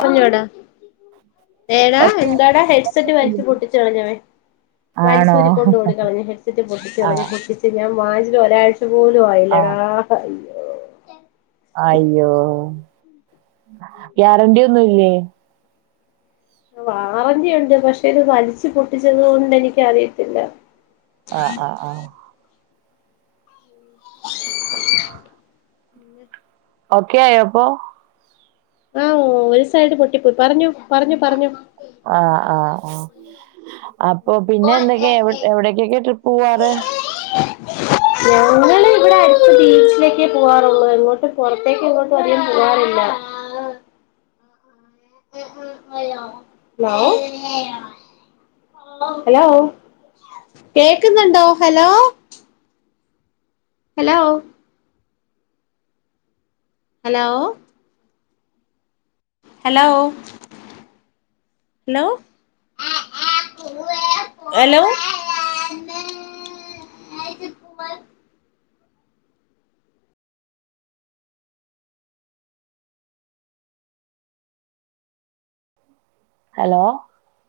പറഞ്ഞോ ട. ഏടാ, ഒക്കെ എന്താടാ, ഹെഡ്സെറ്റ് വലിച്ച് പൊട്ടിച്ചുകളഞ്ഞവൻ. ആണോ വലിച്ചൂരിക്കൊണ്ടോടി കളഞ്ഞു ഹെഡ്സെറ്റ് പൊട്ടിച്ചു ആ കളഞ്ഞിട്ടു. പൊട്ടിച്ചു അത്, ഞാൻ വാങ്ങിച്ച് ഒരാഴ്ച പോലും ആ ആയില്ലടാ, ഹയ്യോ. അയ്യോ, ഗ്യാരണ്ടി ഒന്നൂല്ലേ.? വാറന്റിയൊണ്ട്, പക്ഷെ ഇത് വലിച്ചു പൊട്ടിച്ചത് കൊണ്ട് എനിക്കറിയത്തില്ല. ആഹ്, ആഹ്, ആഹ് [inaudible] ഓക്കെ ആയോ അപ്പൊ? ഉം, ഒരു, സൈഡ് പൊട്ടിപ്പോയി, പറഞ്ഞൊ, പറഞ്ഞൊ, പറഞ്ഞൊ. ആഹ്, ആഹ്, ആഹ് അപ്പൊ, പിന്നെ എന്തൊക്കെയാ, എവിടക്കൊക്കെ ട്രിപ്പ് പോവാറ്? [unintelligible] ഈ അടുത്ത് ബീച്ചിലേക്കേ പോകാറുള്ളൂ, എങ്ങോട്ടും പുറത്തേക്ക് എങ്ങോട്ടും അധികം പോവാറില്ല. ഹലോ ഹലോ, കേക്കുന്നൊണ്ടോ? Hello hello hello hello, hello hello hello